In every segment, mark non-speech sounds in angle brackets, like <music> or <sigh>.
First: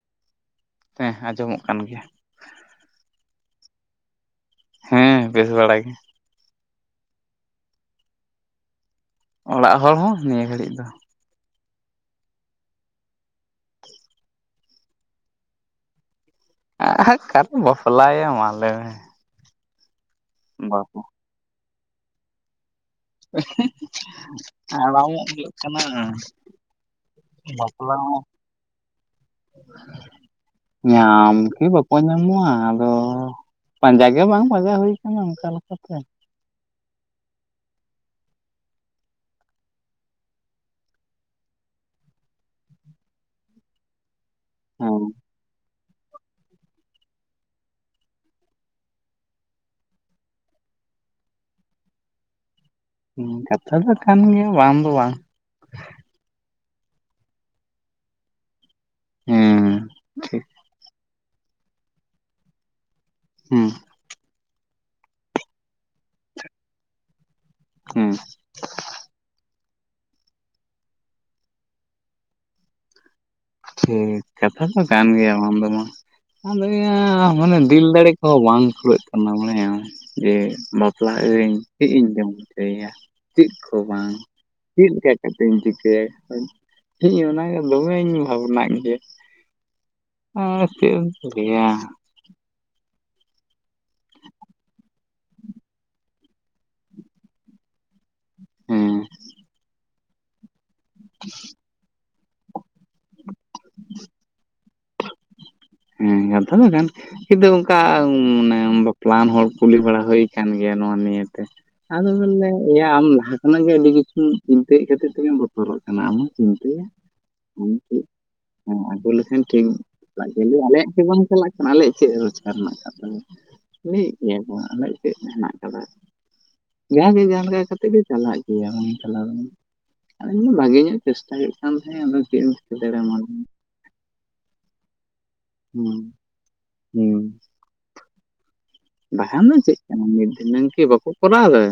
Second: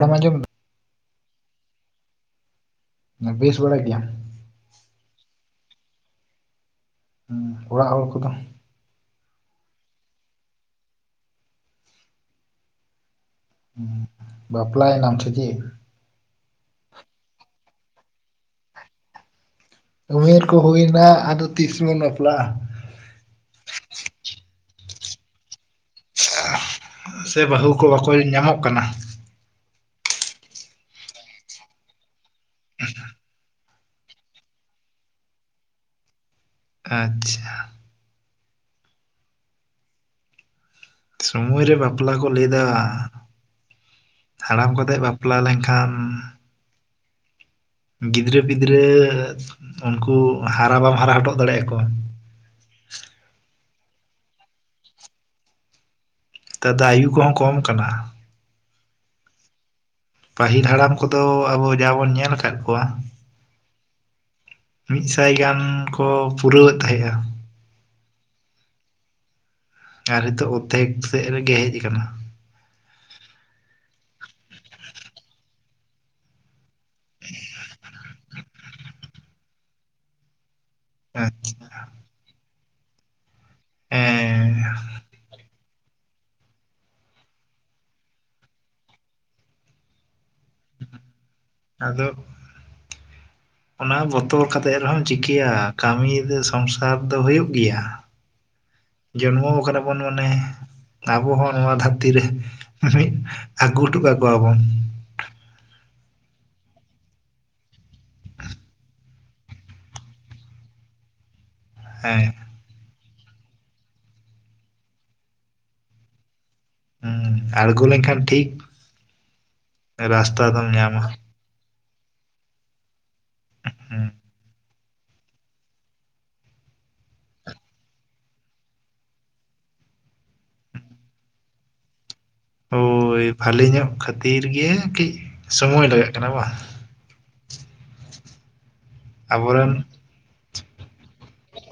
ᱵᱟᱢ ᱟᱸᱡᱚᱢ‌ ᱮᱫᱟ ᱦᱮᱸᱦ ᱟᱸᱡᱚᱢᱚᱜ ᱠᱟᱱ ᱜᱮᱭᱟ᱾ ᱵᱮᱥ ᱵᱟᱲᱟ ᱜᱮᱭᱟᱢ ᱦᱮᱸ ᱵᱮᱥ ᱵᱟᱲᱟ ᱜᱮ᱾ ᱦᱩᱸ ᱚᱲᱟᱜ ᱦᱚᱲ ᱠᱚᱫᱚ ᱚᱲᱟᱜ ᱦᱚᱲ ᱦᱚᱸ ᱱᱤᱭᱟᱹ ᱜᱷᱟᱹᱲᱤᱡ ᱫᱚ᱾ ᱵᱟᱯᱞᱟᱭ ᱮᱱᱟᱢ ᱥᱤ ᱪᱤᱫ ᱟᱸ ᱦᱟᱸᱜ ᱚᱠᱟᱨᱮᱢ ᱵᱟᱯᱞᱟᱜ ᱟᱭᱟ, ᱢᱟ ᱞᱟᱸᱭ ᱢᱮ᱾ ᱩᱢᱮᱨ ᱠᱚ ᱦᱩᱭ ᱵᱟᱯᱞᱟ ᱮᱱᱟ, ᱟᱫᱚ ᱛᱤᱥ <unintelligible> ᱵᱟᱯᱞᱟᱜᱼᱟ᱾ <unintelligible> ᱦᱟᱲᱟᱢᱚᱜ ᱜᱤᱧ ᱦᱮᱸ ᱢᱟ ᱥᱮ ᱵᱟᱹᱦᱩ ᱠᱚ ᱵᱟᱠᱚ ᱦᱚᱸ ᱧᱟᱢᱚᱜ ᱠᱟᱱᱟ ᱧᱟᱢ ᱠᱤ ᱵᱟᱠᱚ ᱧᱟᱢᱚᱜᱼᱟ ᱟᱫᱚ ᱯᱟᱸᱡᱟ ᱜᱮ ᱵᱟᱝ ᱯᱟᱸᱡᱟ ᱦᱩᱭ ᱟᱠᱟᱱᱟ ᱚᱱᱠᱟ ᱞᱮᱠᱟᱛᱮ ᱟᱪᱪᱷᱟ ᱥᱚᱢᱚᱭ ᱨᱮ ᱵᱟᱯᱞᱟ ᱠᱚ ᱞᱟᱹᱭ ᱮᱫᱟ ᱦᱟᱲᱟᱢ ᱠᱟᱛᱮᱜ ᱦᱮᱸ ᱵᱟᱯᱞᱟ ᱞᱮᱱᱠᱷᱟᱱ ᱟᱢ ᱜᱤᱫᱽᱨᱟᱹ ᱯᱤᱫᱽᱨᱟᱹ ᱩᱱᱠᱩ ᱦᱟᱨᱟ ᱵᱟᱢ ᱦᱟᱨᱟ ᱦᱚᱴᱚᱜ ᱫᱟᱲᱮ ᱟᱠᱚᱣᱟ ᱦᱩᱸ ᱠᱟᱛᱷᱟ ᱫᱚ ᱠᱟᱱ ᱜᱮᱭᱟ ᱵᱟᱝ ᱫᱚ ᱵᱟᱝ ᱱᱮᱛᱟᱨ ᱫᱚ ᱟᱭᱩ ᱠᱚᱦᱚᱸ ᱠᱚᱢ ᱟᱠᱟᱱᱟ ᱦᱮᱸ ᱴᱷᱤᱠ ᱯᱟᱹᱦᱤᱞ ᱦᱟᱲᱟᱢ ᱠᱚᱫᱚ ᱟᱵᱚ ᱡᱟᱦᱟᱵᱚᱱ ᱧᱮᱞ ᱟᱠᱟᱫ ᱠᱚᱣᱟ ᱾ ᱦᱩᱸ ᱾ ᱢᱤᱫ ᱥᱟᱭ ᱜᱟᱱ ᱠᱚ ᱯᱩᱨᱟᱹᱣᱮᱫ ᱛᱟᱦᱮᱸᱫ ᱟ ᱾ ᱦᱩᱸᱻ ᱟᱨ ᱦᱤᱛᱚᱜ ᱚᱨᱫᱷᱮᱠ ᱥᱮᱫ ᱨᱮᱜᱮ ᱦᱮᱡ ᱟᱠᱟᱱᱟ ᱾ ᱦᱩᱸ ᱠᱟᱛᱷᱟ ᱫᱚ ᱠᱟᱱ ᱜᱮᱭᱟ ᱵᱟᱝ ᱫᱚ ᱵᱟᱝ ᱾ ᱟᱸᱫᱚᱭᱟ ᱢᱟᱱᱮ ᱫᱤᱞ ᱫᱟᱲᱮ ᱠᱚᱦᱚᱸ ᱵᱟᱝ ᱠᱩᱲᱟᱹᱜ ᱠᱟᱱᱟ ᱵᱟᱲᱟᱭᱟᱢ ᱡᱮ ᱵᱟᱯᱞᱟᱜ ᱟᱪᱪᱷᱟ ᱟᱹᱧ ᱪᱮᱜ ᱤᱧ ᱡᱚᱢ ᱦᱚᱪᱚᱭ ᱭᱟ? ᱪᱮᱫ ᱠᱚ ᱵᱟᱝ ᱦᱮᱸ ᱪᱮᱫ ᱞᱮᱠᱟ ᱠᱟᱛᱤᱧ ᱪᱤᱠᱟᱹᱭᱟ ᱤᱧ ᱚᱱᱟᱜᱮ ᱫᱚᱢᱮᱧ ᱾ ᱟᱵᱚᱱᱟᱜ ᱜᱮ ᱟᱨ ᱪᱮᱫ ᱮᱢ ᱾ ᱫᱮᱭᱟ ᱾ ᱟᱫᱚᱵ ᱾ ᱚᱱᱟ ᱵᱚᱛᱚᱨ ᱠᱟᱛᱮ ᱨᱮᱦᱚᱢ ᱪᱤᱠᱟᱹᱭᱟ ᱠᱟᱹᱢᱤ ᱫᱚ ᱥᱚᱝᱥᱟᱨ ᱫᱚ ᱦᱩᱭᱩᱜ ᱜᱮᱭᱟ ᱾ ᱦᱮᱸ ᱡᱚᱱᱢᱚ ᱠᱟᱱᱟ ᱵᱚᱱ ᱢᱟᱱᱮ ᱟᱵᱚ ᱦᱚᱸ ᱱᱚᱣᱟ ᱫᱷᱟᱹᱨᱛᱤ ᱨᱮ ᱾ ᱢᱤᱫ ᱟᱹᱜᱩ ᱦᱚᱴᱚ ᱠᱚᱣᱟ ᱵᱚᱱ ᱾ ᱦᱮᱸ ᱠᱟᱛᱷᱟ ᱫᱚ ᱠᱟᱱ ᱦᱤᱛ ᱫᱚ ᱚᱱᱠᱟ ᱢᱟᱱᱮ ᱵᱟᱯᱞᱟ ᱟᱱ ᱦᱚᱲ ᱠᱩᱞᱤ ᱵᱟᱲᱟ ᱦᱩᱭ ᱟᱠᱟᱱ ᱜᱮᱭᱟ ᱱᱚᱣᱟ ᱱᱤᱭᱟᱹᱛᱮ ᱾ ᱟᱫᱚ ᱦᱮᱸ ᱵᱚᱞᱮ ᱾ ᱮᱭᱟ ᱟᱢ ᱞᱟᱦᱟ ᱠᱷᱚᱱᱟᱜ ᱜᱮ ᱟᱹᱰᱤ ᱠᱤᱪᱷᱩᱢ ᱪᱤᱱᱛᱟᱹᱭᱮᱫ ᱠᱷᱟᱹᱤᱨ ᱛᱮᱜᱮᱢ ᱵᱚᱛᱚᱨᱚᱜ ᱠᱟᱱᱟ ᱟᱞᱚᱢ ᱪᱤᱱᱛᱟᱹᱭᱟ ᱾ ᱦᱚᱭ ᱟᱬᱜᱚ ᱪᱮᱫ ᱞᱮᱱᱠᱷᱟᱱ ᱴᱷᱤᱠ ᱦᱚᱸ ᱟᱰᱳ ᱞᱮᱠᱷᱟᱱ ᱠᱷᱮᱞ ᱨᱟᱥᱛᱟ ᱯᱟᱹᱭᱞᱟᱹ ᱫᱚᱢ ᱟᱞᱮᱭᱟᱜ ᱠᱤ ᱧᱟᱢᱟ ᱵᱟᱝ ᱪᱟᱞᱟᱜ ᱠᱟᱱᱟ ᱟᱞᱮᱭᱟᱜ ᱪᱮᱫ ᱨᱳᱡᱽᱜᱟᱨ ᱢᱮᱱᱟᱜ ᱟᱠᱟᱫ ᱛᱟᱞᱮᱭᱟ ᱦᱮᱸ ᱞᱟᱹᱭᱮᱫ ᱜᱮᱭᱟ ᱠᱚ ᱾ ᱪᱮᱫ ᱢᱮᱱᱟᱜ ᱠᱟᱫᱟ ᱡᱟᱦᱟᱜᱮ ᱡᱟᱦᱟ ᱞᱮᱠᱟ ᱠᱟᱛᱮᱫ ᱜᱮ ᱪᱟᱞᱟᱜ ᱜᱮᱭᱟ ᱵᱟᱝ ᱪᱟᱞᱟᱣ ᱞᱮᱱ ᱾ ᱢᱮᱱᱫᱟᱹᱧ ᱵᱷᱟᱜᱮ ᱧᱚᱜ ᱪᱮᱥᱴᱟ ᱦᱩᱭᱩᱜ ᱠᱟᱱ ᱛᱟᱦᱮᱜ ᱟᱫᱚ ᱪᱮᱫ ᱮᱢ ᱾ ᱳᱭ ᱵᱷᱟᱹᱞᱤ ᱧᱚᱜ ᱠᱷᱟᱹᱛᱤᱨ ᱜᱮ ᱠᱟᱹᱡ ᱥᱚᱢᱚᱭ ᱦᱩᱸ ᱞᱟᱜᱟᱜ ᱠᱟᱱᱟ ᱵᱟ᱾ ᱦᱩᱸ ᱾ ᱵᱟᱠᱷᱟᱱ ᱫᱚ ᱟᱵᱚᱨᱮᱱ ᱪᱮᱫ ᱠᱟᱱᱟ ᱢᱤᱫ ᱫᱷᱤᱱᱟᱝ ᱠᱤ ᱵᱟᱠᱚ ᱠᱚᱨᱟᱣᱫᱟ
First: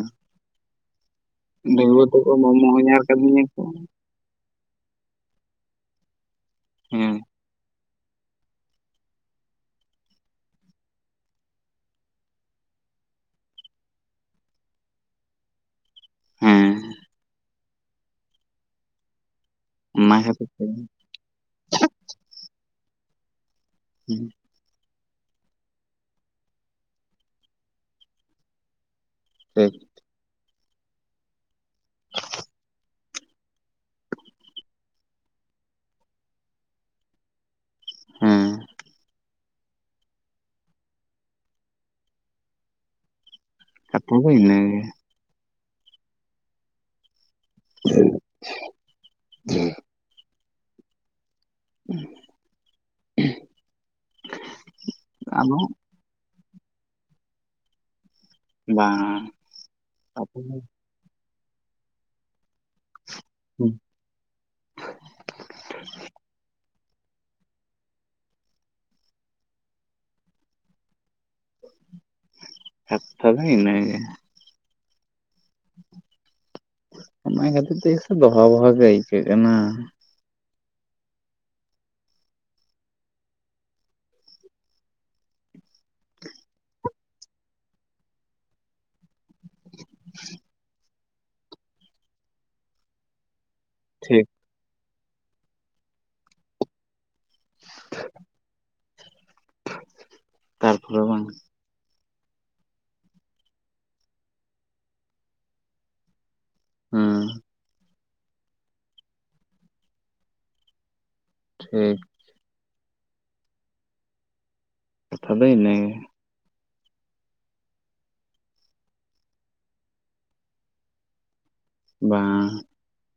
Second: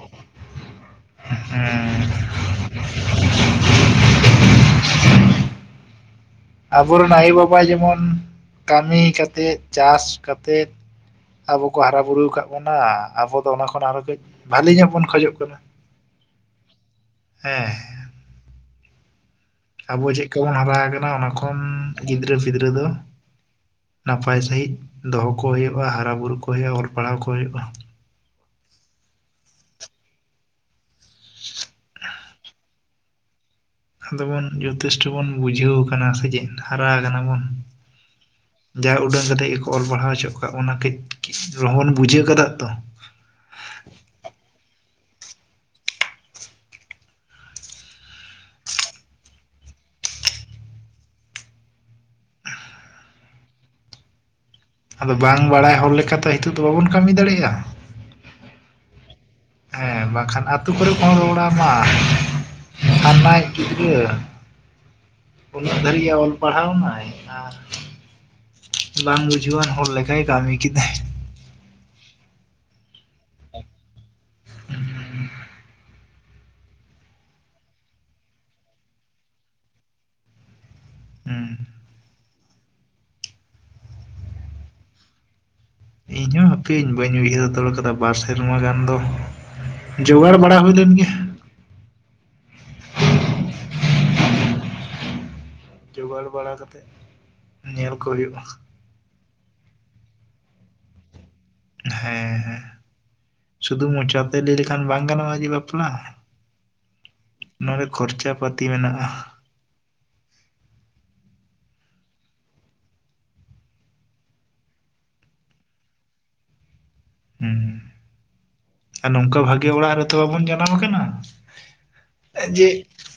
᱾ ᱰᱟᱺᱜᱩᱣᱟ ᱛᱮᱠᱚ ᱢᱟᱢᱳ ᱦᱚᱧᱦᱟᱨ ᱠᱟᱹᱫᱤᱧ ᱟᱠᱚ ᱾ ᱟᱵᱚᱨᱮᱱ ᱦᱮᱸ ᱟᱭᱳ ᱵᱟᱵᱟ ᱡᱮᱢᱚᱱ ᱠᱟᱹᱢᱤ ᱠᱟᱛᱮᱜ ᱪᱟᱥ ᱠᱟᱛᱮᱫ ᱾ ᱟᱵᱚ ᱠᱚ ᱦᱟᱨᱟ ᱵᱩᱨᱩ ᱟᱠᱟᱫ ᱵᱚᱱᱟ ᱟᱵᱚᱫᱚ ᱚᱱᱟ ᱠᱷᱚᱱ ᱟᱨᱦᱚᱸ ᱠᱟᱹᱡ ᱵᱟᱹᱞᱤ ᱧᱚᱜ ᱵᱚᱱ ᱠᱷᱚᱡᱚᱜ ᱠᱟᱱᱟ ᱾ ᱦᱩᱸᱻ ᱾ ᱦᱮᱸᱻ ᱟᱵᱚ ᱚᱱᱟ ᱪᱮᱫᱠᱟ ᱠᱷᱟᱹᱛᱤᱨ ᱵᱚᱱ ᱛᱮ ᱦᱟᱨᱟ ᱟᱠᱟᱱᱟ ᱚᱱᱟ ᱠᱷᱚᱱ ᱜᱤᱫᱽᱨᱟᱹ ᱯᱤᱫᱽᱨᱟᱹ ᱫᱚ ᱾ ᱦᱮᱸ ᱱᱟᱯᱟᱭ ᱥᱟᱹᱦᱤᱡ ᱫᱚᱦᱚ ᱠᱚ ᱦᱩᱭᱩᱜ ᱟ ᱦᱟᱨᱟ ᱵᱩᱨᱩ ᱠᱚ ᱦᱩᱭᱩᱜ ᱟ ᱚᱞ ᱯᱟᱲᱦᱟᱣ ᱠᱚ ᱦᱩᱭᱩᱜ ᱟ ᱾ ᱴᱷᱮᱠ ᱾ <unintelligible> ᱟᱫᱚ ᱵᱚᱱ ᱡᱚᱛᱷᱮᱥᱴᱚ ᱵᱚᱱ ᱵᱩᱡᱷᱟᱹᱣ ᱠᱟᱱᱟ ᱥᱮ ᱪᱮᱫ ᱦᱟᱨᱟ ᱠᱟᱱᱟ ᱵᱚᱱ ᱦᱮᱸ ᱾ ᱡᱟ ᱩᱰᱟᱹᱝ ᱠᱟᱛᱮ ᱜᱮᱠ ᱚᱞ ᱯᱟᱲᱟᱣ ᱦᱚᱪᱚ ᱠᱚᱜ ᱟᱠᱚ <inaudible> ᱵᱚᱱᱟ ᱴᱷᱤᱠ ᱠᱤᱥᱤ ᱨᱮᱸᱦᱚ ᱵᱚᱱ ᱵᱩᱡᱷᱟᱹᱣ ᱠᱟᱫᱟ ᱛᱚ ᱠᱟᱛᱷᱟ ᱫᱚ ᱤᱱᱟᱹᱜᱮ ᱾ ᱦᱮᱸ <inaudible> <inaudible> ᱟᱫᱚ ᱵᱟᱝ ᱵᱟᱲᱟᱭ ᱦᱚᱲ ᱞᱮᱠᱟᱛᱮ ᱱᱤᱛᱚᱜ ᱫᱚ ᱵᱟᱵᱚᱱ ᱠᱟᱹᱢᱤ ᱫᱟᱲᱮᱭᱟᱜ ᱟ ᱾ ᱵᱟᱝ ᱾ ᱦᱮᱸ ᱵᱟᱝ ᱠᱷᱟᱱ ᱟᱹᱛᱩ ᱠᱚᱨᱮ ᱠᱚ ᱨᱚᱲᱟ ᱢᱟ ᱾ ᱠᱷᱟᱱᱫᱟᱭᱤᱡ ᱦᱩᱸ ᱜᱤᱫᱽᱨᱟᱹ ᱩᱱᱟᱹᱜ ᱫᱷᱟᱹᱨᱤᱡ ᱮ ᱚᱞ ᱯᱟᱲᱦᱟᱣᱱᱟᱭ ᱟᱨ ᱾ ᱵᱟᱝ ᱵᱩᱡᱷᱟᱹᱣᱟᱱ ᱦᱚᱲ ᱞᱮᱠᱟᱭ ᱠᱟᱹᱢᱤ ᱠᱮᱫᱟ᱾ ᱠᱟᱛᱷᱟ ᱫᱚ ᱤᱱᱟᱹ ᱜᱮ ᱾ ᱚᱱᱟ ᱠᱷᱟᱹᱛᱤᱨ ᱛᱮ ᱥᱮ ᱫᱚᱦᱟ ᱵᱚᱭᱦᱟ ᱜᱮ ᱟᱹᱭᱠᱟᱹᱜ ᱠᱟᱱᱟ ᱾ ᱦᱩᱸ ᱤᱧ ᱦᱚ ᱦᱟᱯᱮᱧ ᱵᱟᱹᱧ ᱩᱭᱦᱟᱹᱨ ᱦᱟᱛᱟᱲ ᱟᱠᱟᱫᱟ ᱵᱟᱨ ᱥᱮᱨᱢᱟ ᱜᱟᱱ ᱫᱚ ᱾ ᱡᱚᱜᱟᱲ ᱵᱟᱲᱟ ᱦᱩᱭ ᱞᱮᱱ ᱜᱮ ᱴᱷᱤᱠ ᱡᱚᱜᱟᱲ ᱵᱟᱲᱟ ᱠᱟᱛᱮᱫ ᱧᱮᱞ ᱠᱚ ᱦᱩᱭᱩᱜ-ᱟ᱾ ᱛᱟᱨᱯᱚᱨᱮ ᱵᱟᱝ ᱦᱮᱸ ᱦᱮᱸ ᱥᱩᱫᱩ ᱢᱚᱪᱟ ᱛᱮ ᱞᱟᱹᱭ ᱞᱮᱠᱷᱟᱱ ᱵᱟᱝ ᱜᱟᱱᱚᱜ-ᱟ ᱡᱮ ᱵᱟᱯᱞᱟ ᱦᱮᱸ ᱱᱚᱰᱮ ᱠᱷᱚᱨᱪᱟ ᱯᱟᱹᱛᱤ ᱢᱮᱱᱟᱜ-ᱟ᱾ ᱴᱷᱤᱠ ᱠᱟᱛᱷᱟ ᱫᱚ ᱤᱱᱟᱹ ᱜᱮ ᱦᱮᱸ ᱟᱨ ᱱᱚᱝᱠᱟ ᱵᱷᱟᱜᱮ ᱚᱲᱟᱜ ᱨᱮᱛᱚ ᱵᱟᱵᱚᱱ ᱡᱟᱱᱟᱢ ᱠᱟᱱᱟ᱾ ᱵᱟᱝ ᱡᱮ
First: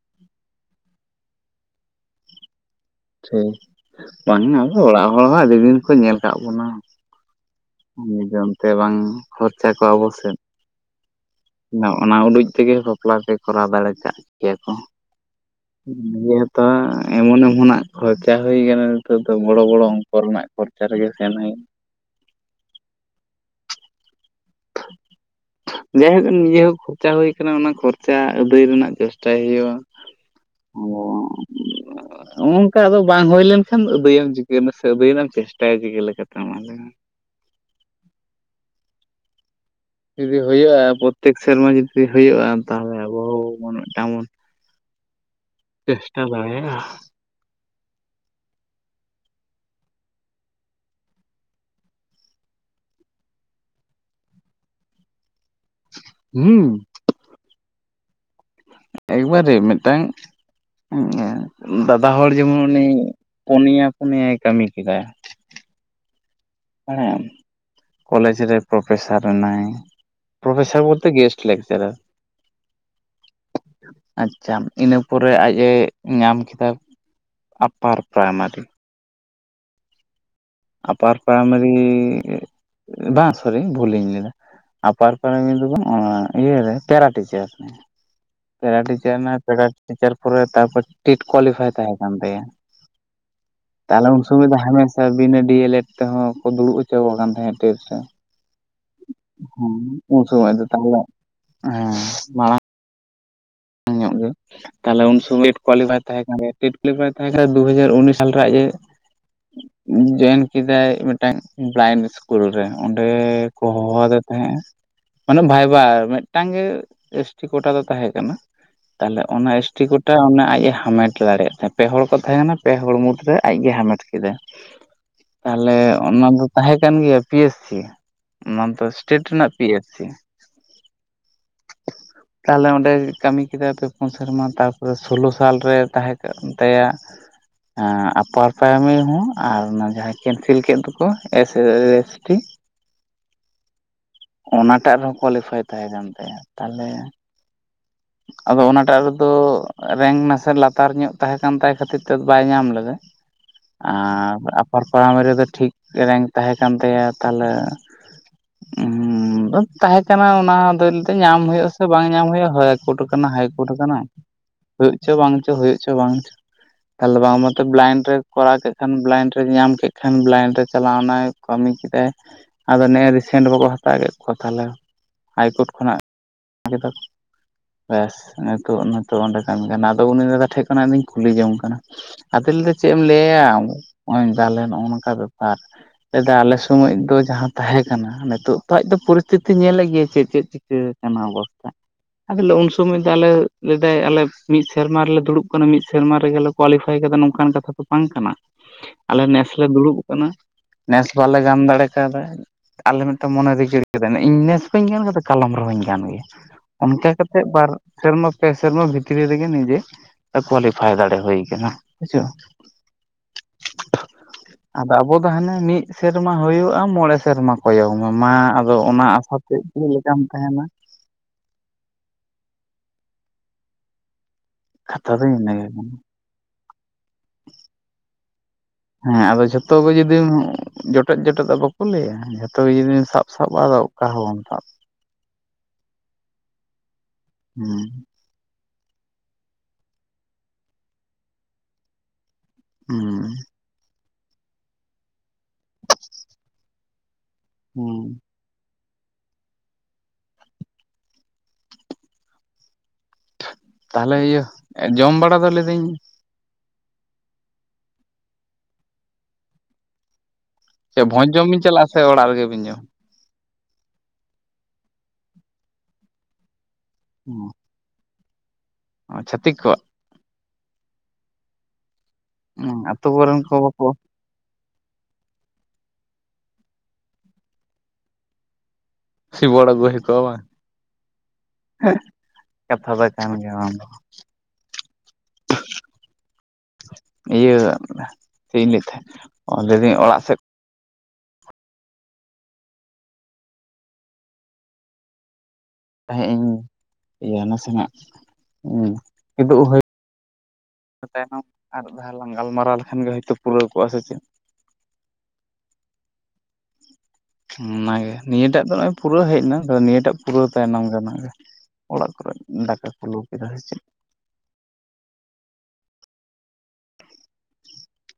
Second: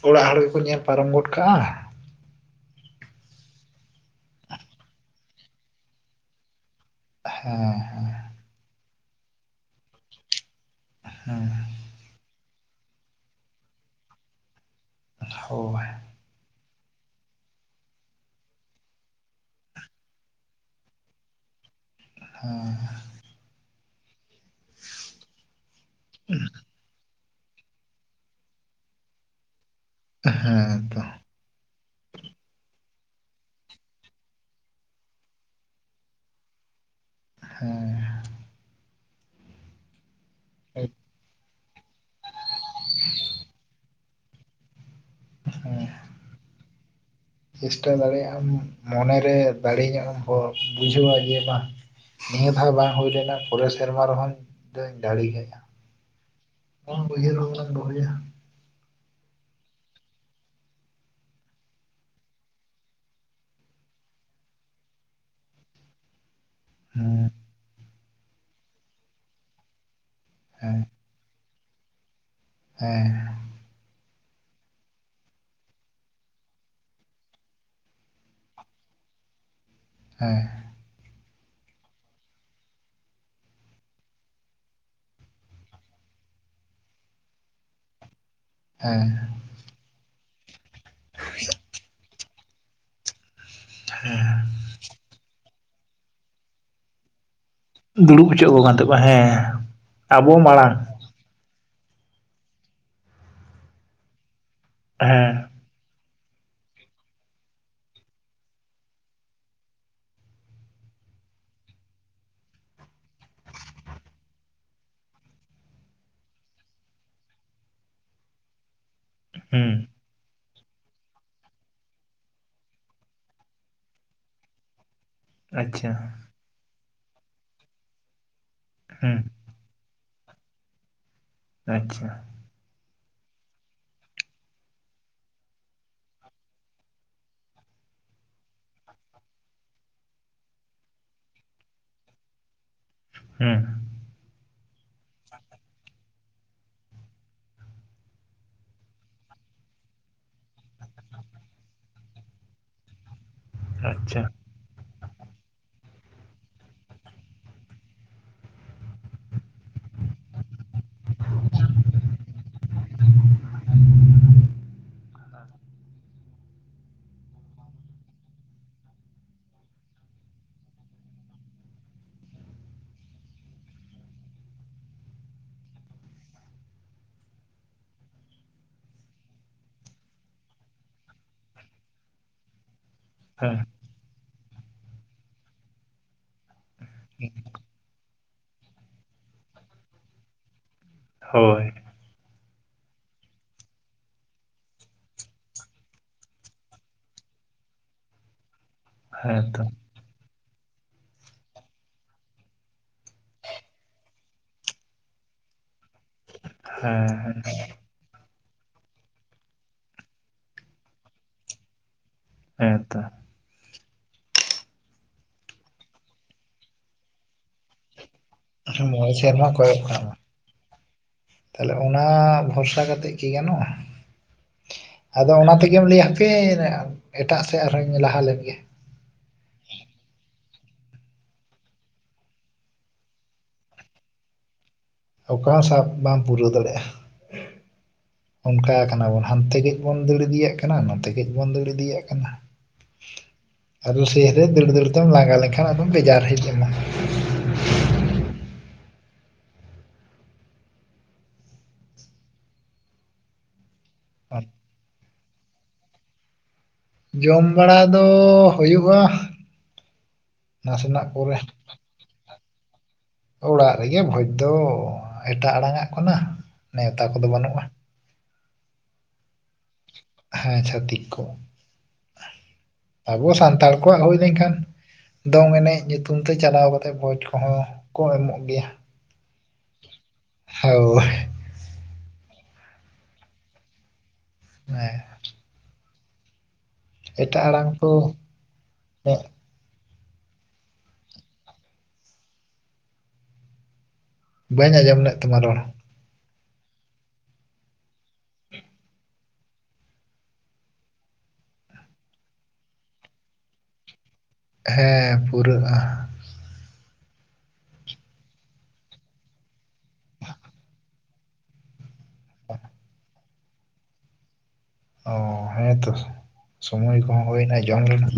ᱚᱲᱟᱜ ᱦᱚᱲ ᱜᱮᱠᱚ ᱧᱮᱞ ᱯᱟᱨᱚᱢ ᱜᱚᱫ ᱠᱟᱜ-ᱟ᱾ ᱴᱷᱤᱠ ᱵᱟᱝ ᱟᱫᱚ ᱚᱲᱟᱜ ᱦᱚᱲ ᱦᱚᱸ ᱟᱹᱰᱤ ᱫᱤᱱ ᱠᱚ ᱧᱮᱞ ᱠᱟᱜ ᱵᱚᱱᱟ ᱦᱮᱸ ᱦᱮᱸ <unintelligible> ᱵᱟᱝ ᱠᱷᱚᱨᱪᱟ ᱠᱚ ᱟᱵᱚ ᱥᱮᱫ ᱦᱩᱸ ᱚᱱᱟ ᱩᱰᱩᱡ ᱛᱮᱜᱮ ᱵᱟᱯᱞᱟ ᱛᱮ ᱠᱚᱨᱟᱣ ᱫᱟᱲᱮ ᱠᱟᱜ ᱜᱮᱭᱟ ᱠᱚ᱾ ᱦᱳᱭ ᱛᱚ ᱮᱢᱚᱱ-ᱚᱱᱟᱜ ᱠᱷᱚᱨᱪᱟ ᱦᱩᱭ ᱠᱟᱱᱟ ᱱᱤᱛᱚᱜ ᱫᱚ ᱵᱚᱲᱚ ᱵᱚᱲᱚ ᱚᱝᱠᱚ ᱨᱮᱱᱟᱜ ᱠᱷᱚᱨᱪᱟ ᱨᱮᱜᱮ ᱥᱮᱱ ᱦᱩᱭ ᱦᱩ ᱡᱟᱭᱦᱳᱠ ᱱᱤᱡᱮ ᱦᱳᱠ ᱠᱷᱚᱨᱪᱟ ᱦᱩᱭ ᱠᱟᱱᱟ ᱚᱱᱟ ᱠᱷᱚᱨᱪᱟ ᱟᱹᱫᱟᱹᱭ ᱨᱮᱱᱟᱜ ᱪᱮᱥᱴᱟᱭ ᱦᱩᱭᱩᱜ-ᱟ᱾ ᱦᱮᱸ ᱦᱮᱸ ᱛᱚ <inaudible> ᱱᱚᱜ ᱱᱚᱝᱠᱟ ᱟᱫᱚ ᱵᱟᱝ ᱦᱩᱭ ᱞᱮᱱᱠᱷᱟᱱ ᱟᱹᱫᱟᱹᱭ ᱟᱢ ᱪᱤᱠᱟᱹᱱᱟ ᱥᱮ ᱟᱹᱫᱟᱹᱭ ᱨᱮᱱᱟᱜ ᱮᱢ ᱪᱮᱥᱴᱟᱭᱟ ᱪᱤᱠᱟᱹ ᱞᱮᱠᱟᱛᱮ ᱢᱟ ᱞᱟᱹᱭ ᱢᱮ᱾ ᱦᱮᱸ ᱡᱩᱫᱤ ᱦᱩᱭᱩᱜ-ᱟ ᱯᱨᱚᱛᱮᱠ ᱥᱮᱨᱢᱟ ᱡᱩᱫᱤ ᱦᱩᱭᱩᱜ-ᱟ ᱛᱟᱦᱚᱞᱮ ᱟᱵᱚᱱ ᱢᱤᱫ ᱴᱟᱝ ᱵᱚᱱ ᱦᱮᱸ ᱪᱮᱥᱴᱟ ᱫᱟᱲᱮᱭᱟᱜ-ᱟ᱾ ᱪᱮᱥᱴᱟ ᱫᱟᱲᱮᱭᱟᱜ ᱟᱢ ᱢᱚᱱᱮ ᱨᱮ ᱫᱟᱲᱮ ᱧᱚᱜ ᱮᱢ ᱦᱚ ᱵᱩᱡᱷᱟᱹᱣᱟ ᱡᱮ ᱵᱟᱝ ᱱᱤᱭᱟᱹ ᱫᱷᱟᱜ ᱵᱟᱝ ᱦᱩᱭ ᱞᱮᱱᱟ ᱯᱚᱨᱮ ᱥᱮᱨᱢᱟ ᱨᱮᱦᱚᱸᱧ ᱫᱟᱲᱮ ᱜᱮᱭᱟ᱾ ᱦᱩᱸ ᱵᱚᱱ ᱫᱚᱦᱚᱭᱟ ᱩᱭᱦᱟᱨ ᱵᱷᱟᱵᱱᱟ ᱮᱠᱵᱟᱨᱮ ᱢᱤᱫ ᱴᱟᱝ ᱫᱟᱫᱟ ᱦᱚᱲ ᱡᱮᱢᱚᱱ ᱩᱱᱤ ᱯᱚᱱᱭᱟ ᱯᱩᱱᱭᱟᱭ ᱠᱟᱹᱢᱤ ᱠᱮᱫᱟᱭ᱾ ᱦᱮ ᱦᱮᱸ ᱠᱚᱞᱮᱡᱽ ᱨᱮ ᱯᱨᱯᱷᱮᱥᱟᱨ ᱱᱟᱭ ᱦᱮᱸ ᱯᱨᱯᱷᱮᱥᱟᱨ ᱵᱚᱞᱛᱮ ᱜᱮᱥᱴ <unintelligible> ᱦᱮᱸ ᱟᱪᱪᱷᱟ ᱤᱱᱟᱹ ᱯᱚᱨᱮ ᱟᱡ ᱮ ᱧᱟᱢ ᱠᱮᱫᱟ ᱟᱯᱟᱨ ᱯᱨᱟᱭᱢᱟᱨᱤ ᱦᱮᱸ ᱟᱯᱟᱨ ᱯᱨᱟᱭᱢᱟᱨᱤ ᱵᱟᱝ ᱥᱚᱨᱤ ᱵᱷᱩᱞᱤᱧ ᱞᱟᱹᱭ ᱟᱫᱟ ᱟᱯᱟᱨ ᱯᱨᱟᱭᱢᱟᱨᱤ ᱫᱚ ᱵᱟᱝ ᱚᱱᱟ ᱤᱭᱟᱹᱨᱮ ᱯᱮᱨᱟ ᱴᱤᱪᱟᱨ ᱦᱮ ᱯᱮᱨᱟ ᱦᱮᱸ ᱴᱤᱪᱟᱨ ᱱᱟᱭ ᱯᱮᱨᱟ ᱴᱤᱪᱟᱨ ᱯᱚᱨᱮ ᱛᱟᱨᱯᱚᱨ ᱴᱮᱴ ᱠᱳᱣᱟᱞᱤᱯᱷᱟᱭ ᱛᱟᱦᱮ ᱠᱟᱱ ᱛᱟᱭᱟ ᱛᱟᱦᱚᱞᱮ ᱩᱱ ᱦᱮᱸ ᱥᱚᱢᱚᱭ ᱫᱚ ᱦᱟᱢᱮᱥᱟ ᱵᱤᱱᱟᱹ ᱰᱤ ᱮᱞ ᱮᱰ ᱛᱮᱦᱚ ᱠᱚ ᱫᱩᱲᱩᱵ ᱦᱚᱪᱚᱣᱟᱠᱟᱱ ᱛᱟᱦᱮᱫ 'ᱥᱚᱭ' ᱫᱩᱲᱩᱵ ᱦᱚᱪᱚ ᱠᱚ ᱠᱟᱱ ᱛᱟᱠᱚᱣᱟ ᱦᱮᱸ ᱟᱵᱚ <unintelligible> ᱫᱚ ᱢᱟᱲᱟᱝ ᱛᱟᱦᱚᱞᱮ ᱦᱮ ᱢᱟᱲᱟ ᱧᱚᱜ ᱜᱮ ᱛᱟᱦᱚᱞᱮ ᱩᱱ ᱦᱮᱸ ᱥᱚᱢᱚᱭ ᱠᱳᱣᱟᱞᱤᱯᱷᱟᱭ ᱛᱟᱦᱮ ᱠᱟᱱᱟ ᱴᱮᱴ ᱠᱣᱟᱞᱤᱯᱷᱟᱭ ᱛᱟᱦᱮ ᱠᱟᱱᱟ ᱫᱩ ᱦᱟᱡᱟᱨ ᱩᱱᱤᱥ ᱥᱟᱞ ᱨᱮ ᱟᱡ-ᱮ <inaudible> ᱡᱚᱭᱮᱱ ᱠᱮᱫᱟᱭ ᱢᱤᱫᱴᱟᱝ ᱵᱨᱟᱭᱤᱢ ᱤᱥᱠᱩᱞ ᱨᱮ ᱚᱸᱰᱮ ᱠᱚ ᱦᱚᱦᱚ ᱫᱮ ᱛᱟᱦᱮ-ᱟ᱾ ᱢᱟᱱᱮ ᱵᱷᱟᱭᱵᱟ ᱢᱤᱫᱴᱟᱝ ᱜᱮ ᱮᱥ ᱴᱤ ᱠᱳᱴᱟ ᱫᱚ ᱛᱟᱦᱮ ᱠᱟᱱᱟ ᱛᱟᱦᱚᱞᱮ ᱚᱱᱟ ᱮᱥ ᱦᱩᱸ ᱴᱤ ᱠᱳᱴᱟ ᱴᱟ ᱚᱱᱟ ᱟᱡ ᱮ ᱦᱟᱢᱮᱴ ᱫᱟᱲᱮᱭᱟᱜ ᱛᱟᱦᱮ ᱯᱮ ᱦᱚᱲ ᱠᱚ ᱛᱟᱦᱮ ᱠᱟᱱᱟ ᱯᱮ ᱦᱚᱲ ᱢᱩᱫᱽᱨᱮ ᱟᱡ ᱜᱮ ᱦᱟᱢᱮᱴ ᱠᱮᱫᱟ᱾ <inaudible> ᱛᱟᱦᱚᱞᱮ ᱟᱪᱪᱷᱟ ᱚᱱᱟ ᱫᱚ ᱛᱟᱦᱮ ᱠᱟᱱ ᱜᱮᱭᱟ ᱯᱤ ᱮᱥ ᱥᱤ ᱱᱟᱣᱟ ᱫᱚ ᱦᱩᱸ ᱥᱴᱮᱴ ᱨᱮᱱᱟᱜ ᱯᱤ ᱮᱯ ᱥᱤ ᱟᱪᱪᱷᱟ ᱛᱟᱦᱞᱮ ᱚᱸᱰᱮ ᱠᱟᱢᱤ ᱠᱮᱫᱟᱭ ᱯᱮ ᱯᱩᱱ ᱥᱮᱨᱢᱟ ᱛᱟᱨᱯᱚᱨᱮ ᱥᱳᱞᱳ ᱥᱟᱞ ᱨᱮ ᱛᱟᱦᱮ ᱠᱟᱱ ᱛᱟᱭᱟ ᱟᱯᱟᱨ ᱯᱨᱟᱭᱢᱟᱨᱤ ᱦᱚ ᱟᱨ ᱚᱱᱟ ᱡᱟᱦᱟ ᱠᱮᱱᱥᱮᱞ ᱠᱮᱫ ᱫᱚ ᱠᱚ ᱮᱥ ᱮ ᱥᱮ ᱴᱤ ᱦᱩᱸ ᱚᱱᱟ ᱴᱟᱜ ᱨᱮᱦᱚ ᱠᱳᱣᱟᱞᱤᱯᱷᱟᱭ ᱛᱟᱦᱮ ᱠᱟᱱ ᱛᱟᱭᱟ ᱛᱟᱦᱚᱞᱮ ᱟᱫᱚ ᱚᱱᱟᱴᱟᱜ ᱨᱮ ᱫᱚ ᱨᱮᱝ ᱱᱟᱥᱮ ᱞᱟᱛᱟᱨ ᱧᱚᱜ ᱛᱟᱦᱮ ᱠᱟᱱ ᱛᱟᱭ ᱠᱷᱟᱛᱤᱨ ᱛᱮ ᱫᱚ ᱵᱟᱭ ᱧᱟᱢ ᱞᱮᱫᱟ ᱟᱪᱪᱷᱟ ᱟᱨ ᱟᱯᱟᱚᱨ ᱯᱨᱟᱭᱢᱟᱨᱤ ᱨᱮ ᱴᱷᱤᱠ ᱨᱮᱝᱠ ᱛᱟᱦᱮ ᱠᱟᱱ ᱛᱟᱭᱟ ᱛᱟᱦᱚᱞᱮ ᱩᱦ ᱛᱟᱦᱮ ᱠᱟᱱᱟ ᱚᱱᱟ ᱫᱚ ᱞᱟᱹᱭ ᱫᱟ ᱧᱟᱢ ᱦᱩᱭᱩᱜᱼᱟ ᱥᱮ ᱵᱟᱝ ᱧᱟᱢ ᱦᱩᱭᱩᱜᱼᱟ ᱠᱳᱴ ᱠᱟᱱᱟ ᱦᱟᱭ ᱠᱳᱴ ᱠᱟᱱᱟ ᱦᱩᱭᱩᱜ ᱪᱚ ᱵᱟᱝ ᱪᱚ ᱦᱩᱭᱩᱜ ᱪᱚ ᱵᱟᱝ ᱪᱚ ᱮᱞᱵᱟᱢ ᱢᱟᱛᱚ ᱵᱞᱟᱭᱤᱱᱰ ᱨᱮᱭ ᱠᱚᱨᱟᱣ ᱠᱮᱫ ᱠᱷᱟᱱ ᱵᱞᱟᱭᱤᱱᱰ ᱨᱮᱭ ᱧᱟᱢ ᱠᱮᱫ ᱠᱷᱟᱱ ᱵᱞᱟᱭᱤᱱᱰ ᱨᱮ ᱪᱟᱞᱟᱣ ᱮᱱᱟᱭ ᱠᱟᱢᱤ ᱠᱮᱫᱟᱭ ᱟᱫᱚ ᱱᱮᱜᱼᱮ ᱨᱤᱥᱮᱱᱴ ᱵᱟᱠᱚ ᱦᱟᱛᱟᱣ ᱠᱮᱫ ᱠᱚᱣᱟ ᱛᱟᱦᱞᱮ ᱦᱟᱭᱠᱳᱨᱴ ᱠᱷᱚᱱᱟᱜ ᱜᱮᱛᱚᱜ ᱵᱮᱥ ᱱᱤᱛᱚᱜ ᱱᱤᱛᱚᱜ ᱚᱸᱰᱮ ᱠᱟᱢᱤ ᱠᱟᱱᱟ ᱟᱫᱚ ᱩᱱᱤ ᱫᱟᱫᱟ ᱴᱷᱮᱱ ᱠᱷᱚᱱᱟᱜ ᱟᱫᱚᱧ ᱠᱩᱞᱤ ᱡᱚᱝ ᱠᱟᱱᱟ ᱟᱫᱚ ᱞᱟᱹᱭ ᱫᱟ ᱪᱮᱫ ᱮᱢ ᱞᱟᱹᱭᱟ ᱭᱟ ᱦᱮᱸ ᱱᱚᱜᱼᱚᱭ ᱛᱟᱦᱞᱮ ᱱᱚᱜᱼᱚ ᱱᱚᱝᱠᱟ ᱵᱮᱯᱟᱨ ᱮᱫᱟ ᱟᱞᱮ ᱥᱚᱢᱚᱭ ᱫᱚ ᱡᱟᱦᱟ ᱛᱟᱦᱮ ᱠᱟᱱᱟ ᱱᱤᱛᱚᱜ ᱛᱚ ᱟᱪ ᱛᱚ ᱯᱚᱨᱤᱥᱛᱷᱤᱛᱤ ᱧᱮᱞᱮᱫ ᱜᱮᱟᱭ ᱪᱮᱫ ᱪᱮᱫ ᱪᱤᱠᱟᱹ ᱠᱟᱱᱟ ᱦᱳᱭ ᱚᱵᱚᱥᱛᱷᱟ ᱟᱫᱚᱞᱮ ᱩᱱ ᱥᱚᱢᱚᱭ ᱫᱚ ᱟᱞᱮ ᱞᱟᱹᱭ ᱫᱟᱭ ᱟᱞᱮ ᱢᱤᱫ ᱥᱮᱨᱢᱟ ᱨᱮ ᱞᱮ ᱫᱩᱲᱩᱵ ᱠᱟᱱᱟ ᱢᱤᱫ ᱥᱮᱨᱢᱟ ᱨᱮ ᱜᱮᱞᱮ ᱠᱳᱣᱞᱤᱯᱷᱟᱭ ᱠᱟᱫᱟ ᱱᱚᱝᱠᱟᱱ ᱠᱟᱛᱷᱟ ᱫᱚ ᱵᱟᱝ ᱠᱟᱱᱟ ᱟᱞᱮ ᱱᱮᱥ ᱦᱮᱸᱛᱚ ᱞᱮ ᱫᱩᱲᱩᱵ ᱠᱟᱱᱟ ᱱᱮᱥ ᱵᱟᱞᱮ ᱜᱟᱱ ᱫᱟᱲᱮ ᱠᱟᱣᱫᱟ ᱟᱞᱮ ᱢᱤᱫᱴᱮᱱ ᱢᱚᱱᱮ ᱨᱤᱠᱤᱨ ᱠᱟᱫᱟ ᱤᱧ ᱱᱮᱥ ᱵᱟᱹᱧ ᱜᱟᱱ ᱠᱟᱫᱟ ᱠᱟᱞᱚᱢ ᱨᱮ ᱦᱚᱧ ᱜᱟᱱ ᱜᱮᱭᱟ ᱦᱮᱸ ᱚᱱᱠᱟ ᱦᱮᱸ ᱠᱟᱛᱮᱫ ᱵᱟᱨ ᱥᱮᱨᱢᱟ ᱯᱮ ᱥᱮᱨᱢᱟ ᱵᱷᱤᱛᱨᱤ ᱨᱮ ᱜᱮ ᱱᱤᱡᱮ ᱠᱳᱣᱟᱞᱤᱯᱷᱟᱭ ᱫᱟᱲᱮ ᱦᱩᱭ ᱠᱟᱱᱟ ᱵᱩᱡᱷᱟᱹᱣ ᱦᱩᱸᱛᱚ ᱟᱫᱚ ᱟᱵᱚ ᱫᱚ ᱦᱟᱱᱮ ᱢᱤᱫ ᱥᱮᱨᱢᱟ ᱦᱩᱭᱩᱜᱼᱟ ᱢᱚᱬᱮ ᱥᱮᱨᱢᱟ ᱠᱚᱭᱚᱜ ᱢᱮ ᱢᱟ ᱟᱫᱚ ᱚᱱᱟ ᱢᱚᱬᱮ ᱟᱥᱟ ᱥᱮᱨᱢᱟ ᱛᱮ ᱠᱚᱭᱚᱜ ᱪᱮᱫ ᱠᱟᱜ ᱢᱮ ᱞᱮᱠᱟᱢ ᱛᱟᱦᱮᱱᱟ ᱛᱟᱦᱞᱮ ᱚᱱᱟ ᱵᱷᱚᱨᱥᱟ ᱠᱟᱛᱮᱫ ᱠᱤ ᱜᱟᱱᱚᱜᱼᱟ ᱠᱟᱛᱷᱟ ᱫᱚ ᱟᱫᱚ ᱚᱱᱟ ᱤᱱᱟᱹᱜᱮ ᱛᱮᱜᱮᱢ ᱠᱟᱱᱟ ᱞᱟᱹᱭᱟ ᱦᱟᱯᱮ ᱮᱴᱟᱜ ᱥᱮᱫ ᱟᱨᱦᱚᱧ ᱞᱟᱦᱟᱞᱮᱱ ᱜᱮ ᱦᱮᱸ ᱟᱫᱚ ᱡᱷᱚᱛᱚ ᱜᱮᱢ ᱡᱩᱫᱤᱢ ᱡᱚᱴᱮᱫ ᱡᱚᱴᱮᱫ ᱟᱜ ᱵᱟᱠᱚ ᱞᱟᱹᱭᱟ ᱡᱷᱚᱛᱚ ᱜᱮ ᱡᱩᱫᱤᱢ ᱥᱟᱵ ᱥᱟᱵᱼᱟ ᱟᱫᱚ ᱚᱠᱟ ᱦᱚ ᱵᱟᱢ ᱥᱟᱵ ᱚᱠᱟ ᱥᱟᱵ ᱵᱟᱢ ᱯᱩᱨᱟᱹᱣ ᱫᱟᱲᱮᱭᱟᱜᱼᱟ ᱦᱩᱸ ᱚᱱᱠᱟᱣ ᱠᱟᱱᱟ ᱵᱚᱱ ᱦᱟᱱᱛᱮ ᱠᱟᱹᱪ ᱵᱚᱱ ᱫᱟᱹᱲ ᱤᱫᱤᱭᱟᱜ ᱠᱟᱱᱟ ᱱᱚᱛᱮ ᱠᱟᱹᱪ ᱵᱚᱱ ᱫᱟᱹᱲ ᱤᱫᱤᱭᱟᱜ ᱠᱟᱱᱟ ᱦᱩᱸ ᱟᱫᱚ ᱥᱮᱥ ᱫᱟᱹᱲ ᱫᱟᱹᱲ ᱛᱮᱢ ᱞᱟᱜᱟ ᱞᱮᱱᱠᱷᱟᱱ ᱟᱫᱚᱢ ᱵᱮᱡᱟᱨ ᱦᱮᱡ ᱮᱱᱟ ᱦᱩᱸ ᱛᱟᱦᱚᱞᱮ ᱤᱭᱟᱹ ᱡᱚᱢ ᱵᱟᱲᱟ ᱫᱚ ᱞᱟᱹᱭᱫᱟᱹᱧ ᱡᱚᱢ ᱵᱟᱲᱟ ᱫᱚ ᱻ ᱦᱩᱭᱩᱜᱼᱟ ᱥᱮ ᱱᱟᱥᱮᱱᱟᱜ ᱵᱷᱚᱡ ᱯᱚᱨᱮ ᱡᱚᱢ ᱵᱤᱱ ᱪᱟᱞᱟᱜᱼᱟ ᱥᱮ ᱚᱲᱟᱜ ᱨᱮᱜᱮᱵᱤᱱ ᱡᱚᱢ ᱚᱲᱟᱜ ᱨᱮᱜᱮ ᱵᱷᱚᱡᱽ ᱫᱚ ᱮᱴᱟᱜ ᱟᱲᱟᱝᱼᱜ ᱠᱟᱱᱟ ᱱᱮᱣᱛᱟ ᱠᱚᱫᱚ ᱡᱚᱢᱟ ᱵᱟᱹᱱᱩᱜᱼᱟ ᱪᱷᱟᱹᱛᱤᱠ ᱠᱚᱣᱟᱜ ᱦᱮᱸ ᱪᱷᱷᱟᱹᱛᱤᱠ ᱠᱚ ᱟᱛᱳ ᱟᱵᱚ ᱠᱚᱨᱮᱱ ᱠᱚ ᱥᱟᱱᱛᱟᱲ ᱵᱟᱠᱚ ᱠᱚᱣᱟᱜ ᱦᱩᱭ ᱦᱩᱭ ᱞᱮᱱᱠᱷᱟᱱ ᱫᱚᱝ ᱮᱱᱮᱡ ᱧᱩᱛᱩᱢ ᱛᱮ ᱪᱟᱞᱟᱣ ᱠᱟᱛᱮ ᱢᱚᱡᱽ ᱠᱚᱦᱚᱸ ᱠᱚ ᱮᱢᱚᱜ ᱜᱮᱭᱟ ᱥᱤᱵᱚᱲ ᱟᱜᱩ ᱦᱩᱭ ᱠᱚ ᱟ ᱵᱟᱝ ᱦᱳᱭ <unintelligible> ᱠᱟᱛᱷᱟ ᱫᱚᱭ ᱛᱟᱦᱮ ᱞᱮᱱ ᱜᱮᱭᱟ ᱵᱟᱝ ᱫᱚ ᱦᱮᱸ ᱮᱴᱟᱜ ᱤᱭᱟᱹ ᱟᱲᱟᱝ ᱠᱚ ᱪᱮᱫ ᱤᱧ ᱞᱟᱹᱭ ᱛᱟᱦᱮᱫ ᱩᱱᱟᱹᱜ ᱞᱟᱹᱭᱫᱟᱹᱧ ᱚᱲᱟᱜ ᱥᱮᱫ ᱵᱟᱹᱧ ᱟᱸᱡᱚᱢ ᱞᱮᱫ ᱛᱟᱢᱟ ᱨᱚᱲ ᱛᱟᱸᱦᱮ ᱤᱧ ᱤᱭᱟᱹ ᱱᱟᱥᱮᱱᱟᱜ ᱠᱤᱫᱩᱵ ᱦᱩᱭ <unintelligible> ᱟᱨ ᱡᱟᱫ ᱫᱷᱟᱳ ᱞᱟᱝ ᱜᱟᱞᱢᱟᱨᱟᱣ ᱞᱮᱠᱷᱟᱱ ᱜᱮ ᱦᱳᱭᱛᱳ ᱯᱩᱨᱟᱹᱣ ᱠᱚᱜᱼᱟ ᱥᱮ ᱪᱮᱫ ᱦᱮᱸ ᱯᱩᱨᱟᱹᱜᱼᱟ <unintelligible> ᱚᱱᱟᱜᱮ ᱱᱤᱭᱟᱹᱴᱟᱜ ᱫᱚ ᱱᱚᱭ ᱯᱩᱨᱟᱹᱣ ᱦᱮᱡ ᱮᱱᱟ ᱱᱤᱭᱟᱹ ᱴᱟᱜ ᱯᱩᱨᱟᱹᱣ ᱛᱟᱭᱱᱚᱢ ᱜᱮ ᱚᱲᱟᱜ ᱠᱚᱨᱮ ᱫᱟᱠᱟ ᱠᱚ ᱞᱩ ᱠᱮᱫᱟ ᱥᱮ ᱪᱮᱫ ᱚ ᱦᱮᱸᱛᱚ ᱥᱚᱢᱚᱭ ᱠᱚᱦᱚᱸ ᱦᱩᱭᱱᱟ ᱡᱚᱢ ᱨᱮᱱᱟᱜ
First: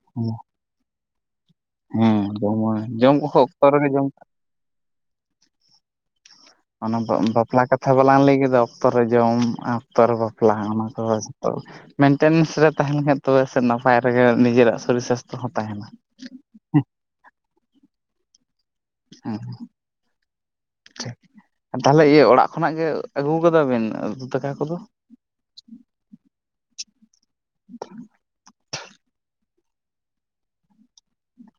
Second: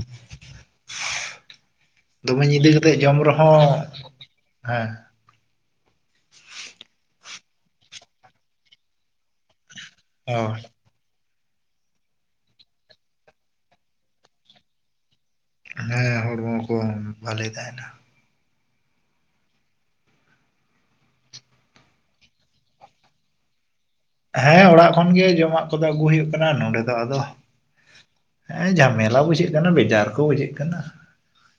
ᱦᱮᱸ ᱫᱚᱢᱮ ᱧᱤᱫᱟᱹ ᱡᱚᱢᱟ ᱠᱟᱛᱮᱫ ᱡᱚᱢ ᱠᱚᱦᱚᱸ ᱨᱮᱦᱚᱸ ᱚᱠᱛᱚ ᱨᱮᱜᱮ ᱡᱚᱢ ᱦᱮᱸ ᱚᱱᱟ ᱵᱟᱯᱞᱟ ᱠᱟᱛᱷᱟ ᱵᱟᱞᱟᱝ ᱞᱟᱹᱭ ᱠᱮᱫᱟ ᱚᱠᱛᱚᱨ ᱨᱮ ᱡᱚᱢ ᱚᱠᱛᱚᱨ ᱨᱮ ᱚ ᱵᱟᱯᱞᱟ ᱚᱱᱟ ᱦᱳᱭ ᱛᱚ ᱢᱮᱱᱴᱮᱱᱮᱱᱥ ᱨᱮ ᱛᱟᱦᱮ ᱞᱮᱱ ᱠᱷᱟᱱ ᱛᱚᱵᱮ ᱱᱟᱯᱟᱭ ᱨᱮᱜᱮ ᱱᱤᱡᱮᱨᱟᱜ ᱥᱚᱨᱤᱨ ᱥᱟᱥᱛᱷᱚ ᱦᱚᱸ ᱛᱟᱦᱮᱱᱟ ᱦᱮᱸ ᱦᱚᱲᱢᱚ ᱠᱚ ᱵᱷᱟᱹᱞᱤ ᱛᱟᱦᱮᱱᱟ ᱦᱮᱸ ᱛᱟᱦᱚᱞᱮ ᱤᱭᱟᱹ ᱚᱲᱟᱜ ᱠᱷᱚᱱᱟᱜ ᱜᱮ ᱟᱹᱜᱩ ᱠᱟᱫᱟ ᱵᱤᱱ ᱩᱛᱩ ᱫᱟᱠᱟ ᱦᱮᱸ ᱠᱚᱫᱚ? ᱚᱲᱟᱜ ᱠᱷᱚᱱ ᱜᱮ ᱡᱚᱢᱟᱜ ᱠᱚᱫᱚ ᱟᱹᱜᱩ ᱦᱩᱭᱩᱜ ᱠᱟᱱᱟ ᱱᱚᱰᱮ ᱫᱚ ᱟᱫᱚ ᱦᱮᱸ ᱡᱷᱟᱢᱮᱞᱟ ᱵᱩᱡᱷᱟᱹᱜ ᱠᱟᱱᱟ ᱵᱮᱡᱟᱨ ᱠᱚ ᱵᱩᱡᱷᱟᱹᱜ ᱠᱟᱱᱟ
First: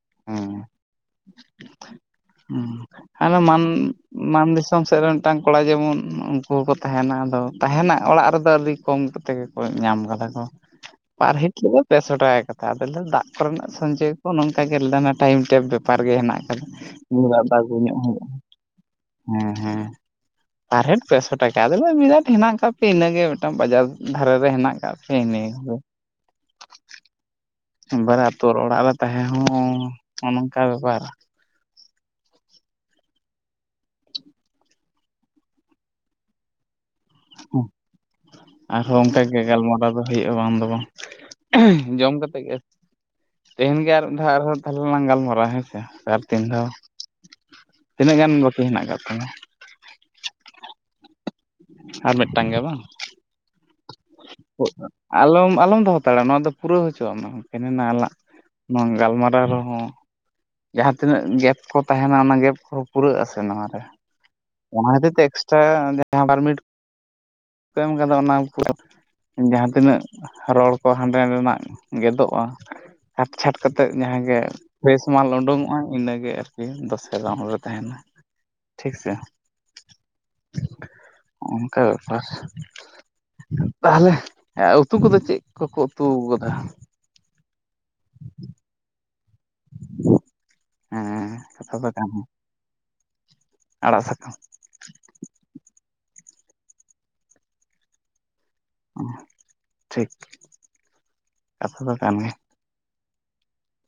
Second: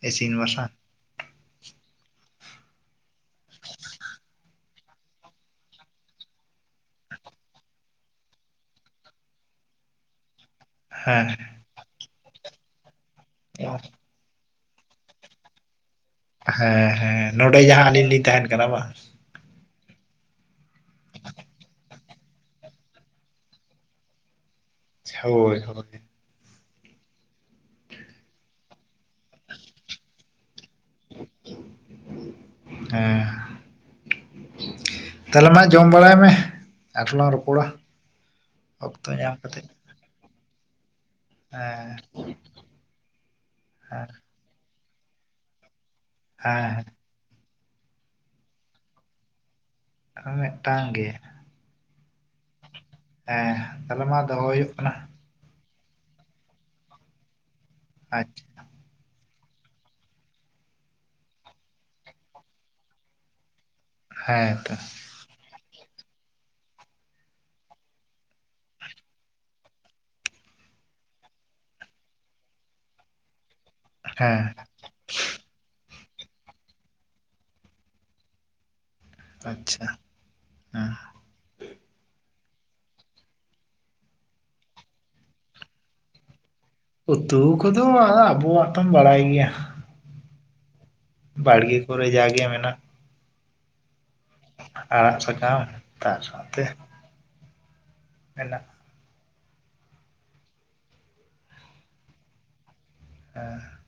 ᱤᱥᱤᱱ ᱦᱮᱸ ᱵᱟᱥᱟᱝ ᱦᱮᱸ ᱦᱟᱱᱮ ᱢᱟᱱ ᱢᱟᱱ ᱫᱤᱥᱚᱢ ᱥᱮᱫ ᱨᱮ ᱢᱤᱫᱴᱟᱝ ᱠᱚᱲᱟ ᱡᱮᱢᱚᱱ ᱩᱱᱠᱩ ᱦᱚᱸᱠᱚ ᱛᱟᱦᱮᱱᱟ ᱟᱫᱚ ᱛᱟᱦᱮᱱᱟᱜ ᱚᱲᱟᱜ ᱨᱮᱫᱚ ᱟᱹᱰᱤ ᱠᱚᱢᱛᱮ ᱜᱮᱠᱚ ᱧᱟᱢ ᱠᱟᱫᱟ ᱠᱚ ᱦᱮᱸ ᱯᱟᱨ ᱦᱮᱴ ᱫᱚ ᱯᱮᱥᱚ ᱴᱟᱠᱟ ᱠᱟᱛᱷᱟ ᱟᱫᱚ ᱫᱟᱜ ᱠᱚᱨᱮᱱᱟᱜ ᱥᱚᱧᱪᱚᱭ ᱠᱚ ᱱᱚᱝᱠᱟ <unintelligible> ᱞᱮᱫᱟ ᱴᱟᱭᱤᱢ ᱴᱮᱵ ᱵᱮᱯᱟᱨ ᱜᱮ ᱦᱮᱱᱟᱜ ᱟᱠᱟᱫᱟ ᱦᱮᱸ ᱦᱮᱸ ᱫᱟᱜ ᱫᱚ ᱱᱚᱰᱮ ᱟᱹᱜᱩ ᱡᱟᱦᱟᱸ ᱧᱚᱜ ᱟᱹᱞᱤᱧ ᱞᱤᱧ ᱦᱩᱭᱩᱜᱼᱟ ᱛᱟᱦᱮᱱ ᱠᱟᱱᱟ ᱵᱟᱝ ᱦᱮᱸ ᱦᱮᱸ ᱯᱟᱨ ᱦᱮᱴ ᱯᱮᱥᱚ ᱴᱟᱠᱟ ᱟᱫᱚᱞᱮ ᱵᱤᱨᱟᱴ ᱦᱮᱱᱟᱜ ᱠᱮᱫ ᱯᱮᱭᱟ ᱤᱱᱟᱹ ᱜᱮ ᱢᱤᱫᱴᱟᱝ ᱵᱟᱡᱟᱨ ᱫᱷᱟᱨᱮ ᱨᱮ ᱦᱮᱱᱟᱜ ᱠᱟᱜ ᱯᱮ ᱤᱱᱟᱹ ᱦᱳᱭ ᱦᱳᱞᱳ ᱦᱳᱭ <unintelligible> ᱟᱛᱩ ᱚᱲᱟᱜ ᱨᱮ ᱛᱟᱦᱮᱸ ᱦᱚᱸ ᱱᱚᱝᱠᱟ ᱵᱮᱯᱟᱨ ᱦᱮᱸ ᱛᱟᱦᱚᱞᱮ ᱢᱟ ᱡᱚᱢ ᱵᱟᱲᱟᱭ ᱢᱮ ᱟᱨᱦᱚᱞᱟᱝ ᱨᱚᱯ ᱟᱨᱦᱚᱸ ᱚᱱᱠᱟᱜᱮ ᱠᱟᱛᱮᱜ ᱜᱟᱞᱢᱟᱨᱟᱣ ᱦᱩᱭᱩᱜᱼᱟ ᱵᱟᱝ ᱫᱚ ᱵᱟᱝ ᱦᱮᱸ ᱡᱚᱢ ᱠᱟᱛᱮ ᱜᱮ ᱛᱮᱦᱮᱧ ᱜᱮ ᱟᱨ ᱦᱮᱸ ᱢᱤᱫ ᱫᱷᱟᱣ ᱟᱨᱦᱚᱸ ᱛᱟᱦᱚᱞᱮ ᱞᱟᱝ ᱜᱟᱞᱢᱟᱨᱟᱣᱟ ᱦᱮᱸ ᱥᱮ ᱟᱨ ᱛᱤᱱ ᱫᱷᱟᱣ ᱦᱮᱸ ᱛᱤᱱᱟᱹᱜ ᱜᱟᱱ ᱵᱟᱹᱠᱤ ᱦᱮᱱᱟᱜ ᱠᱟᱫ ᱛᱟᱢᱟ ᱟᱨ ᱢᱤᱫᱴᱟᱝ ᱜᱮ ᱟᱨ ᱢᱤᱫᱴᱟᱝ ᱜᱮ ᱵᱟᱝ ᱦᱮᱸ ᱛᱟᱦᱚᱞᱮ ᱢᱟ ᱫᱚᱦᱚ ᱦᱩᱭᱩᱜ ᱠᱟᱱᱟ ᱟᱞᱚᱢ ᱟᱞᱚᱢ ᱫᱚᱦᱚ ᱦᱟᱛᱟᱲᱮᱭᱟᱜᱼᱟ ᱱᱚᱣᱟ ᱫᱚ ᱯᱩᱨᱟᱹᱣ ᱦᱚᱪᱚᱣᱟᱜᱼᱟ ᱢᱮ ᱠᱮᱱᱮ ᱱᱟ ᱟᱞᱟᱜ ᱟᱪᱪᱷᱟ ᱱᱚᱣᱟ ᱜᱟᱞᱢᱟᱨᱟᱣ ᱨᱮᱦᱚᱸ ᱡᱟᱦᱟᱸ ᱛᱤᱱᱟᱹᱜ ᱜᱮᱯ ᱠᱚ ᱛᱟᱦᱮᱱᱟ ᱚᱱᱟ ᱜᱮᱯ ᱠᱚᱦᱚᱸ ᱯᱩᱨᱟᱹᱜ ᱟᱥᱮ ᱱᱚᱣᱟ ᱨᱮ ᱦᱮᱸ ᱛᱚ ᱚᱱᱟ ᱠᱷᱛᱤᱨ ᱛᱮ ᱥᱮ ᱡᱟᱦᱟᱸ ᱵᱷᱟᱨᱚ ᱢᱤᱱᱤᱴ ᱠᱚ ᱮᱢ ᱠᱟᱫᱟ ᱚᱱᱟ <unintelligible> ᱡᱟᱦᱟᱸ ᱛᱤᱱᱟᱹᱜ ᱨᱚᱲ ᱠᱚ ᱦᱟᱸᱰᱮ ᱱᱟᱰᱮᱱᱟᱜ ᱜᱮᱫᱚᱜᱼᱟ ᱦᱟᱜᱠᱟᱡ ᱠᱟᱴ ᱪᱷᱟᱴ ᱠᱟᱛᱮᱫ ᱡᱟᱦᱟᱸ ᱦᱮᱸ ᱜᱮ ᱯᱷᱨᱮᱥ ᱢᱟᱞ ᱩᱰᱩᱝᱚᱜᱼᱟ ᱤᱱᱟᱹᱜᱮ ᱟᱨᱠᱤ ᱫᱚᱥᱮ ᱜᱟᱱ ᱨᱮ ᱛᱟᱦᱮᱱ ᱟ ᱴᱷᱤᱠ ᱥᱮ ᱟᱪᱪᱷᱟ ᱦᱮᱸ ᱚᱱᱠᱟ ᱵᱮᱯᱟᱨ, ᱛᱟᱦᱚᱞᱮ ᱩᱛᱩ ᱠᱚᱫᱚ ᱪᱮᱫ ᱠᱚᱠᱚ ᱩᱛᱩ ᱟᱠᱟᱫᱟ? ᱩᱛᱩ ᱠᱚᱫᱚ ᱟᱵᱚᱣᱟᱜ ᱛᱚᱢ ᱵᱟᱲᱟᱭ ᱜᱮᱭᱟ᱾ ᱦᱮᱸ ᱠᱟᱛᱷᱟ ᱵᱟᱲᱜᱮ ᱫᱚ ᱠᱚᱨᱮ ᱠᱟᱱ ᱜᱮᱭᱟ ᱡᱟᱜᱮ ᱢᱮᱱᱟᱜ᱾ ᱟᱲᱟᱜ ᱥᱟᱠᱟᱢ, ᱟᱲᱟᱜ ᱥᱟᱠᱟᱢ ᱛᱟᱨ ᱥᱟᱶᱛᱮ ᱦᱮᱸᱱᱟᱜ ᱴᱷᱤᱠ, ᱠᱟᱛᱷᱟ ᱫᱚ ᱠᱟᱱ ᱜᱮᱭᱟ ᱚ